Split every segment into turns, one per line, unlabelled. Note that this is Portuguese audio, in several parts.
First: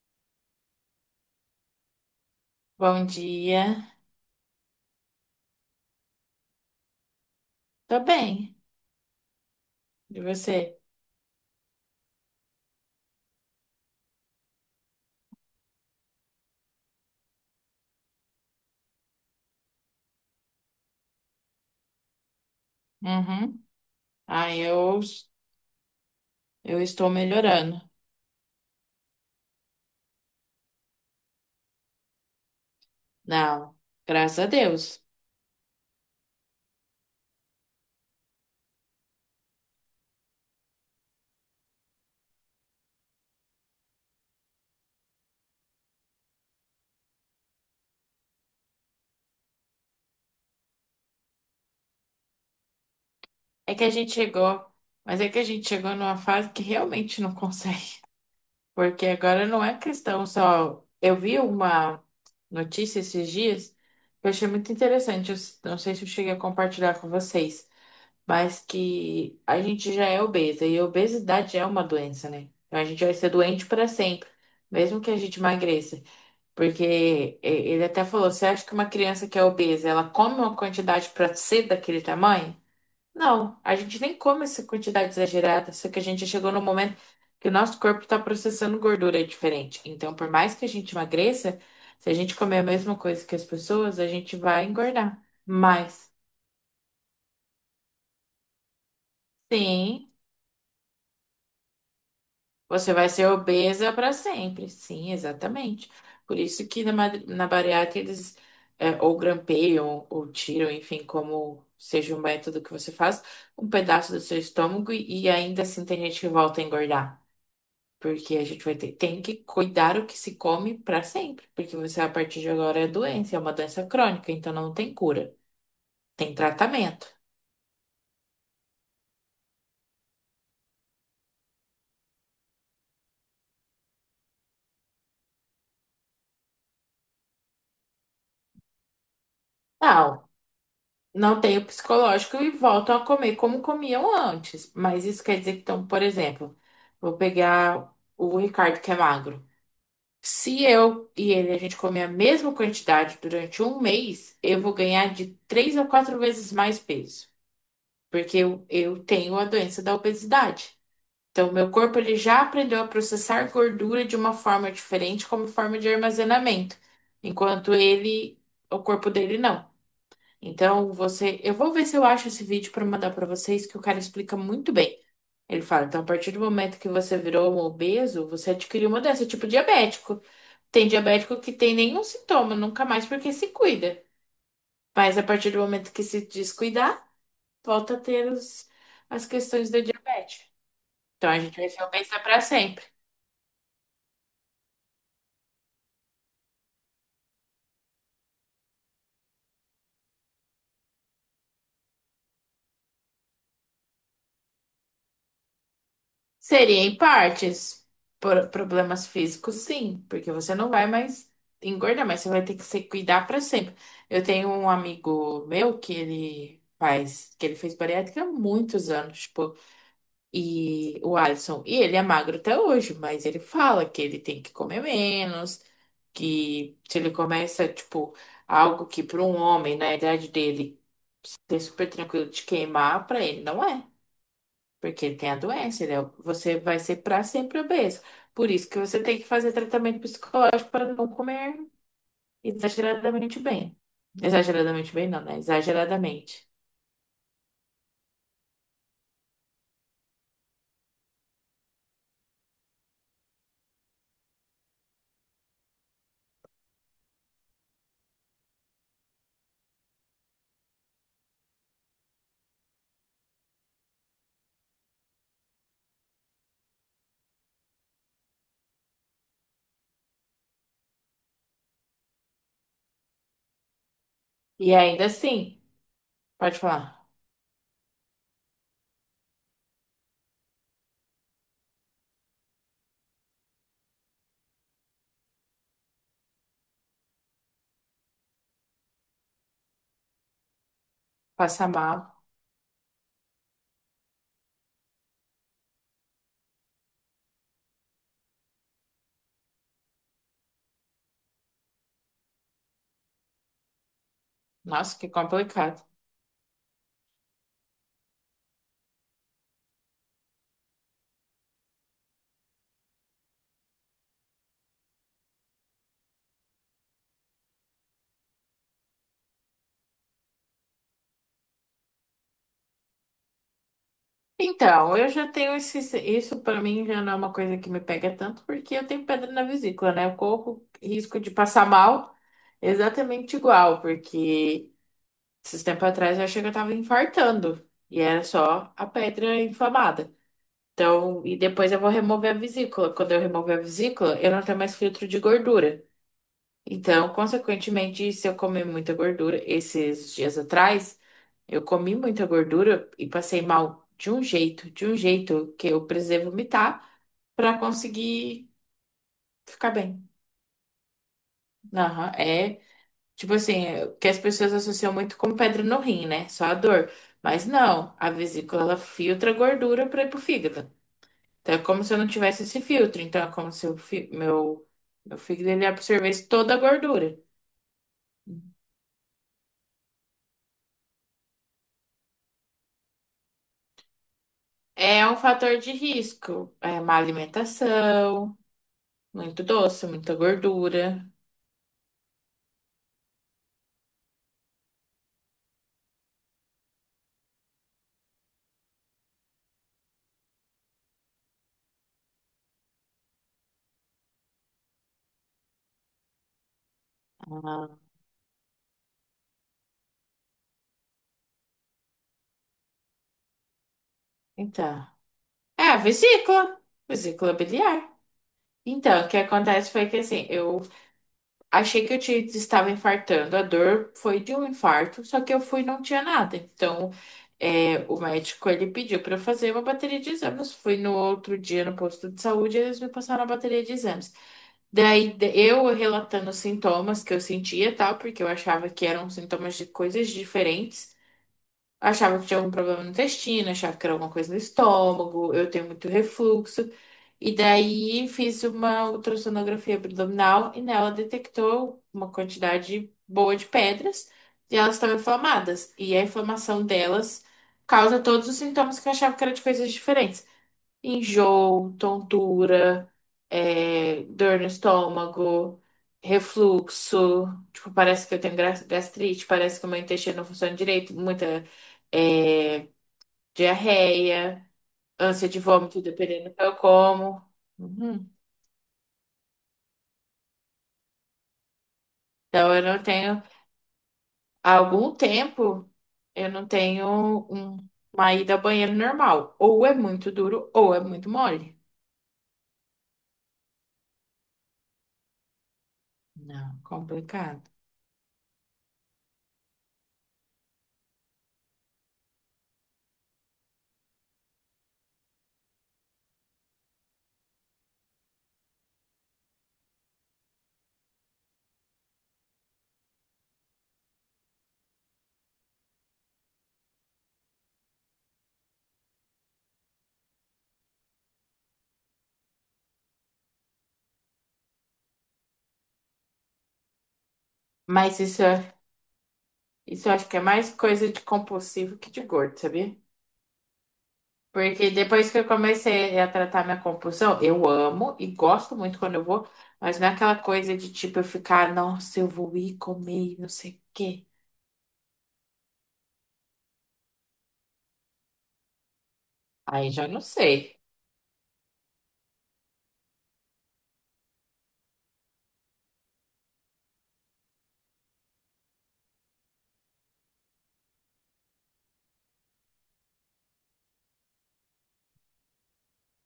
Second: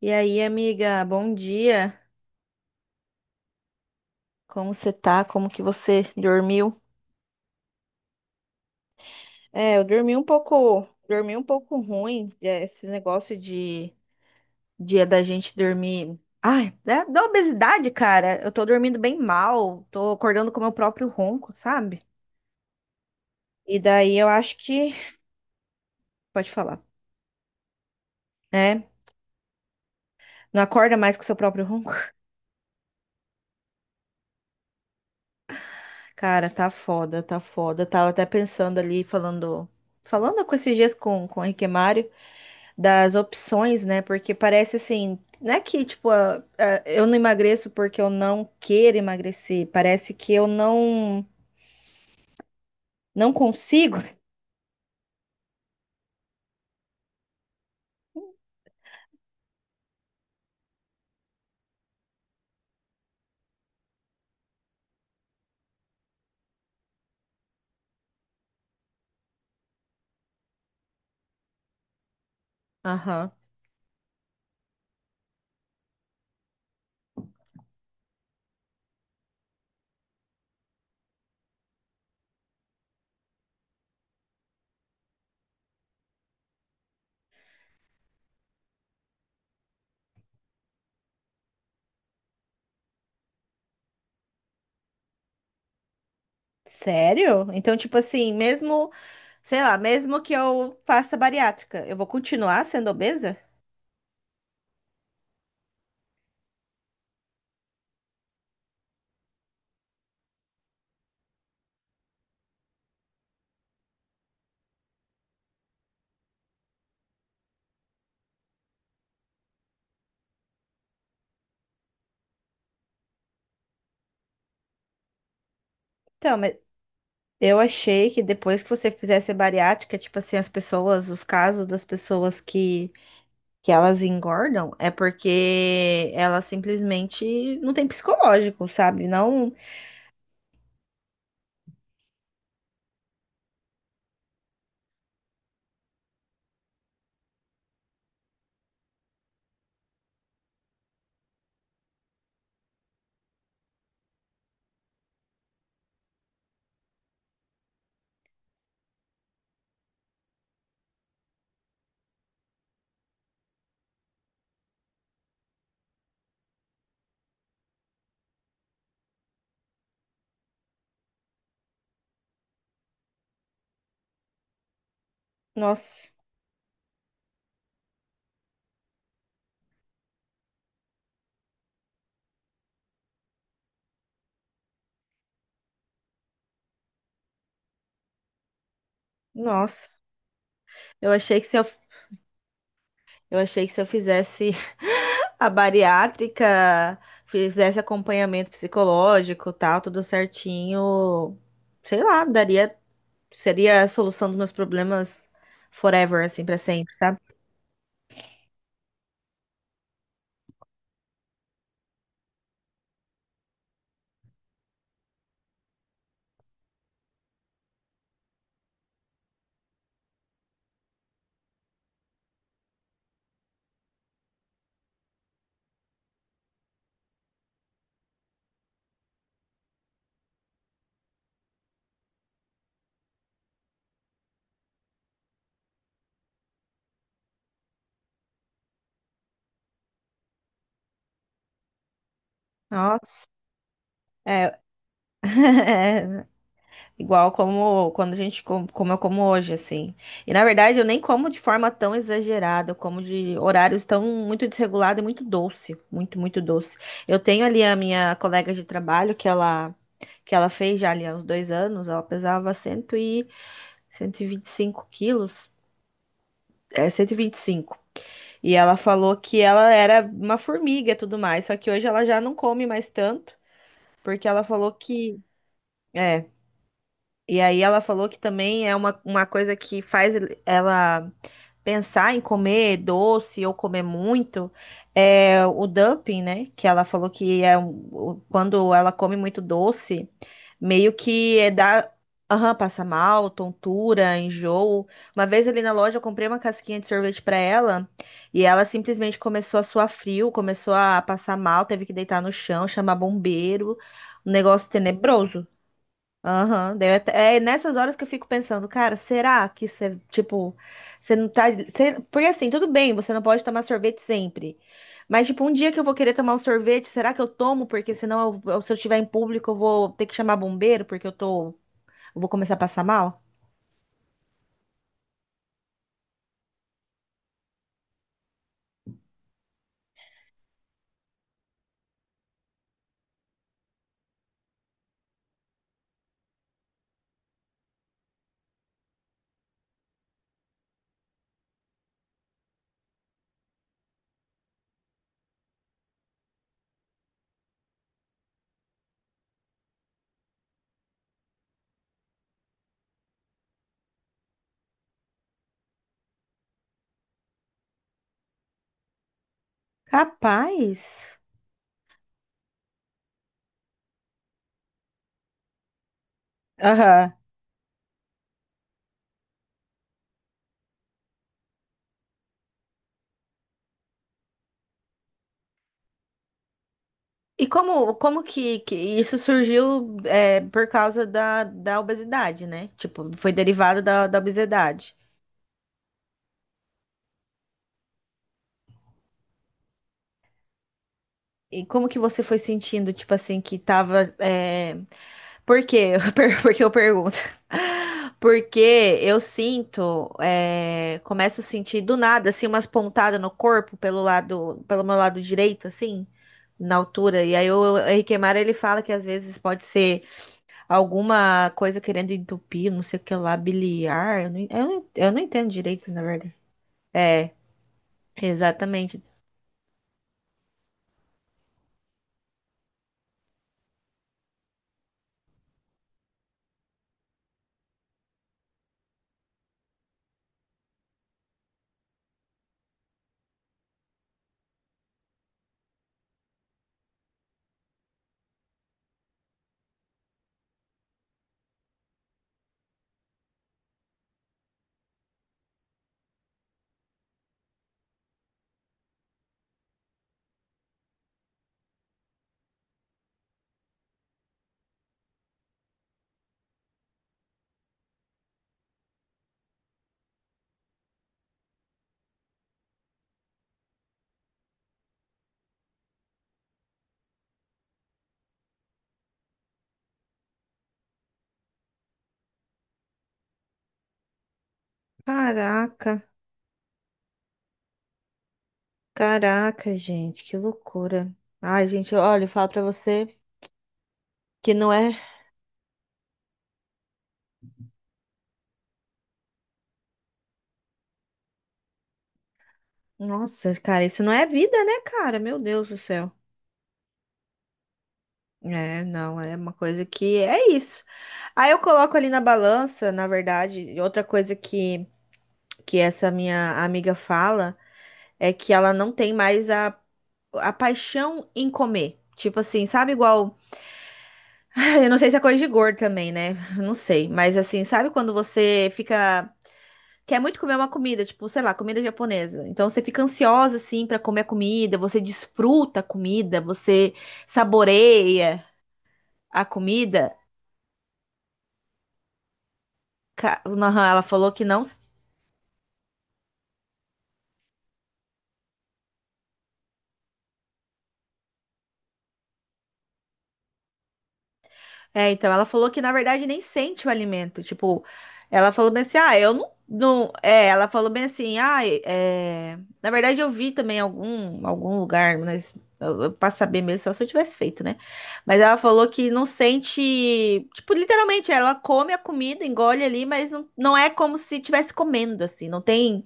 E aí, amiga, bom dia.
Bom dia.
Como você tá? Como que você dormiu?
Tô bem.
É, eu
E você?
dormi um pouco ruim. É, esse negócio de dia da gente dormir. Ai, da obesidade, cara. Eu tô dormindo bem mal, tô acordando com o meu próprio ronco, sabe?
Uhum.
E daí eu
Ah,
acho que.
eu,
Pode
eu
falar,
estou melhorando.
né? Não acorda mais com o seu próprio ronco?
Não, graças a Deus.
Cara, tá foda, tá foda. Tava até pensando ali, falando. Falando com esses dias com o Henrique Mário. Das opções, né? Porque parece assim, não é que tipo, eu não emagreço porque eu não quero emagrecer, parece que eu não
É que a
consigo.
gente chegou, mas é que a gente chegou numa fase que realmente não consegue. Porque agora não é questão só. Eu vi uma notícia esses dias que eu achei muito interessante. Não sei se eu cheguei a compartilhar com vocês, mas que a gente já é obesa e a obesidade é uma doença, né? Então a gente vai ser
Aham.
doente para sempre, mesmo que a gente emagreça. Ele até falou: você acha que uma criança que é obesa, ela come uma quantidade para ser daquele tamanho? Não, a gente nem come essa quantidade exagerada, só que a gente chegou no momento que o nosso corpo está processando gordura diferente. Então, por mais que a gente emagreça, se a gente comer a mesma coisa que as pessoas, a gente vai engordar. Mas,
Sério? Então, tipo assim, mesmo, sei lá,
sim.
mesmo que eu faça bariátrica, eu vou continuar sendo
Você vai ser
obesa?
obesa para sempre. Sim, exatamente. Por isso que na bariátrica eles ou grampeiam ou tiram, enfim, como seja o método que você faz, um pedaço do seu estômago e ainda assim tem gente que volta a engordar. Porque a gente vai tem que cuidar o que se come para sempre. Porque você, a partir de agora, é doença, é uma doença crônica, então não tem cura. Tem
Então, mas
tratamento.
eu achei que depois que você fizesse a bariátrica, tipo assim, as pessoas, os casos das pessoas que elas engordam é porque elas simplesmente não têm psicológico, sabe? Não.
Não, não tem o psicológico e voltam a comer como comiam antes. Mas isso quer dizer que, então, por exemplo, vou pegar o Ricardo que é magro. Se eu e ele a gente comer a mesma quantidade durante um mês, eu vou ganhar de três a quatro vezes mais peso, porque eu tenho a doença da obesidade. Então, meu corpo ele já aprendeu a processar gordura de uma forma diferente, como forma de armazenamento, enquanto ele, o corpo dele não. Então, eu vou ver se eu acho esse vídeo para mandar para vocês, que o cara explica muito bem. Ele fala, então, a
Nossa,
partir do momento que você virou um obeso, você adquiriu uma doença, tipo diabético. Tem diabético que tem nenhum sintoma, nunca mais, porque se cuida. Mas a partir do momento que se descuidar, volta a ter as questões da
nossa.
diabetes.
Eu
Então, a
achei que se
gente
eu,
vai ser obesa para sempre.
eu achei que se eu fizesse a bariátrica, fizesse acompanhamento psicológico, tal, tudo certinho, sei lá, daria, seria a solução dos meus problemas forever, assim, pra
Seria
sempre,
em
sabe?
partes. Por problemas físicos, sim, porque você não vai mais engordar, mas você vai ter que se cuidar para sempre. Eu tenho um amigo meu que ele fez bariátrica há muitos anos, tipo, e o Alisson, e ele é magro até hoje, mas ele fala que ele tem que comer menos, que se ele começa, tipo, algo que para um homem na idade dele é super tranquilo de queimar, para ele não é. Porque ele tem a doença, você vai ser para sempre obeso. Por isso que você tem que fazer tratamento psicológico para não comer
Nossa,
exageradamente bem.
é,
Exageradamente bem, não, né? Exageradamente.
Igual como quando a gente como eu como hoje, assim. E na verdade eu nem como de forma tão exagerada, eu como de horários tão muito desregulado e muito doce, muito, muito doce. Eu tenho ali a minha colega de trabalho que ela fez já ali há uns dois anos, ela pesava 100 e cento e vinte e cinco quilos. É, cento e vinte e cinco. E ela falou que ela era uma formiga e tudo mais, só que hoje ela já não come mais tanto, porque ela falou
E ainda
que
assim,
é.
pode falar,
E aí ela falou que também é uma coisa que faz ela pensar em comer doce ou comer muito, é o dumping, né? Que ela falou que é quando ela come muito doce, meio que é
passa
dá,
mal.
aham, passa mal, tontura, enjoo. Uma vez ali na loja eu comprei uma casquinha de sorvete para ela e ela simplesmente começou a suar frio, começou a passar mal, teve que deitar no chão, chamar bombeiro, um negócio
Nossa, que
tenebroso.
complicado.
Aham, é nessas horas que eu fico pensando, cara, será que isso é, tipo, você não tá, você- porque assim, tudo bem, você não pode tomar sorvete sempre, mas tipo, um dia que eu vou querer tomar um sorvete, será que eu tomo? Porque senão, se eu estiver em público, eu vou ter que chamar bombeiro, porque eu tô, eu vou começar a passar mal?
Então, eu já tenho isso para mim já não é uma coisa que me pega tanto, porque eu tenho pedra na vesícula, né? Eu corro risco de passar mal exatamente igual, porque. Esses tempos atrás eu achei que eu tava infartando. E era só a pedra inflamada. Então, e depois eu vou remover a vesícula. Quando eu remover a vesícula, eu não tenho mais filtro de gordura. Então, consequentemente, se eu comer muita gordura, esses dias atrás, eu comi muita gordura e passei mal de um jeito que eu precisei vomitar pra conseguir ficar bem.
Capaz.
Aham. É, tipo assim, que as pessoas associam muito com pedra no rim, né? Só a dor.
Aham.
Mas não, a vesícula ela filtra a gordura para ir pro fígado. Então é como se eu não tivesse esse filtro. Então é como se o meu fígado ele absorvesse toda a gordura.
E como, como que isso surgiu é, por causa da obesidade, né? Tipo, foi derivado da obesidade.
É um fator de risco. É má alimentação, muito doce, muita gordura.
E como que você foi sentindo, tipo assim, que tava. É... Por quê? Por que eu pergunto? Porque eu sinto, é, começo a sentir do nada, assim, umas pontadas no corpo pelo lado, pelo meu lado direito, assim, na altura. E aí
Ah,
o Henrique Mara, ele fala que às vezes pode ser alguma coisa querendo entupir, não sei o que lá, biliar. Eu não, eu não
então.
eu não entendo
É a
direito, na verdade.
vesícula,
É,
vesícula biliar.
exatamente.
Então, o que acontece foi que assim, eu achei que eu estava infartando. A dor foi de um infarto, só que eu fui e não tinha nada. Então, o médico ele pediu para eu fazer uma bateria de exames. Fui no outro dia no posto de saúde e eles me passaram a bateria de exames. Daí, eu relatando os sintomas que eu sentia, tal, porque eu achava que eram sintomas de coisas diferentes. Achava que tinha algum problema no intestino, achava que era alguma coisa no estômago, eu tenho muito refluxo. E daí fiz uma ultrassonografia abdominal e nela detectou uma quantidade boa de pedras e elas estão inflamadas. E a inflamação delas causa todos os sintomas que eu achava que era de coisas diferentes. Enjoo, tontura, dor no estômago, refluxo. Tipo, parece que eu tenho gastrite, parece que o meu intestino não funciona direito, muita é, diarreia, ânsia de vômito,
Caraca.
dependendo do que eu como. Uhum.
Caraca, gente, que loucura. Ai, gente, olha, eu falo
Então,
pra
eu não
você
tenho. Há
que não
algum
é.
tempo, eu não tenho um- uma ida ao banheiro normal. Ou é muito duro, ou é muito mole.
Nossa, cara, isso não é vida, né, cara? Meu Deus do céu.
Não, complicado.
É, não, é uma coisa que é isso. Aí eu coloco ali na balança, na verdade, e outra coisa que essa minha amiga fala é que ela não tem mais a paixão em comer. Tipo assim, sabe igual. Eu não sei se é coisa de gordo também, né? Não sei. Mas assim, sabe quando você fica. Quer muito comer uma comida, tipo, sei lá, comida japonesa. Então você fica ansiosa assim pra comer a comida, você desfruta a comida, você
Mas isso.
saboreia
É,
a
isso eu acho
comida.
que é mais coisa de compulsivo que de gordo, sabia?
Ela falou que não.
Porque depois que eu comecei a tratar minha compulsão, eu amo e gosto muito quando eu vou, mas não é aquela coisa de tipo eu ficar, nossa, eu vou ir comer e não sei o quê.
É, então, ela falou que na verdade nem sente o alimento. Tipo, ela falou bem assim: ah, eu não.
Aí já não
não... é,
sei.
ela falou bem assim: ah, é... Na verdade eu vi também algum lugar, mas pra saber mesmo, só se eu tivesse feito, né? Mas ela falou que não sente. Tipo, literalmente, ela come a comida, engole ali, mas não, não é como se estivesse comendo, assim. Não tem,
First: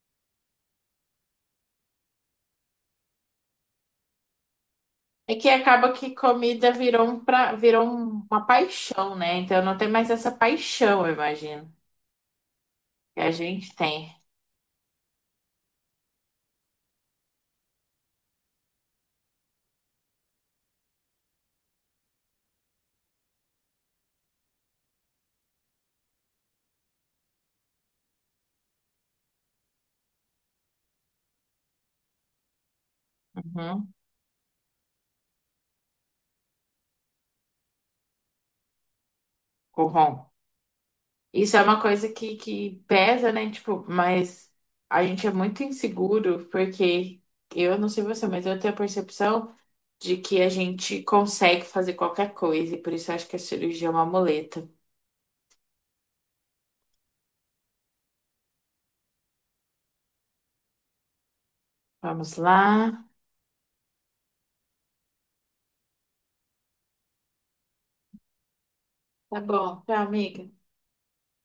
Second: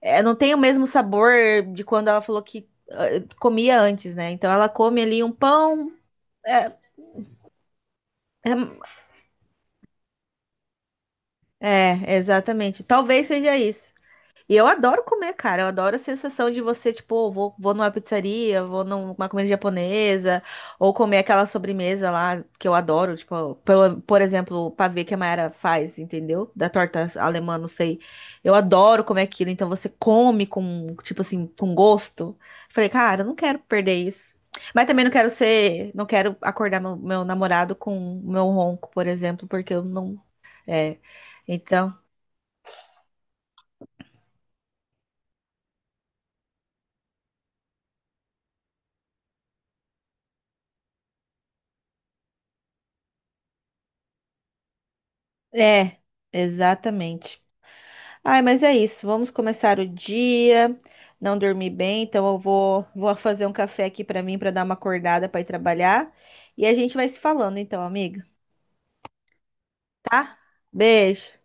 é, não tem o mesmo sabor de quando ela falou que comia antes, né? Então ela come ali um
É que
pão.
acaba que
É,
comida virou um pra... uma
é.
paixão, né? Então não tem mais essa paixão, eu imagino,
É, exatamente.
que
Talvez
a
seja
gente
isso.
tem.
E eu adoro comer, cara. Eu adoro a sensação de você, tipo, vou numa pizzaria, vou numa comida japonesa, ou comer aquela sobremesa lá que eu adoro, tipo, pelo, por exemplo, o pavê que a Mayara faz, entendeu? Da torta alemã, não sei. Eu adoro comer aquilo, então você come com, tipo assim, com gosto. Falei, cara, eu não quero
Uhum.
perder isso. Mas também não quero ser, não quero acordar meu namorado com meu ronco, por exemplo, porque eu
Com
não, é.
isso é uma
Então,
coisa que pesa, né? Tipo, mas a gente é muito inseguro, porque eu não sei você, mas eu tenho a percepção de que a gente consegue fazer qualquer coisa, e por isso eu acho que a cirurgia é uma muleta.
é, exatamente. Ai, mas é isso. Vamos começar o dia. Não dormi bem, então
Vamos lá.
vou fazer um café aqui pra mim pra dar uma acordada pra ir trabalhar. E a gente vai se falando então, amiga,
Tá bom, tchau,
tá?
amiga.
Beijo.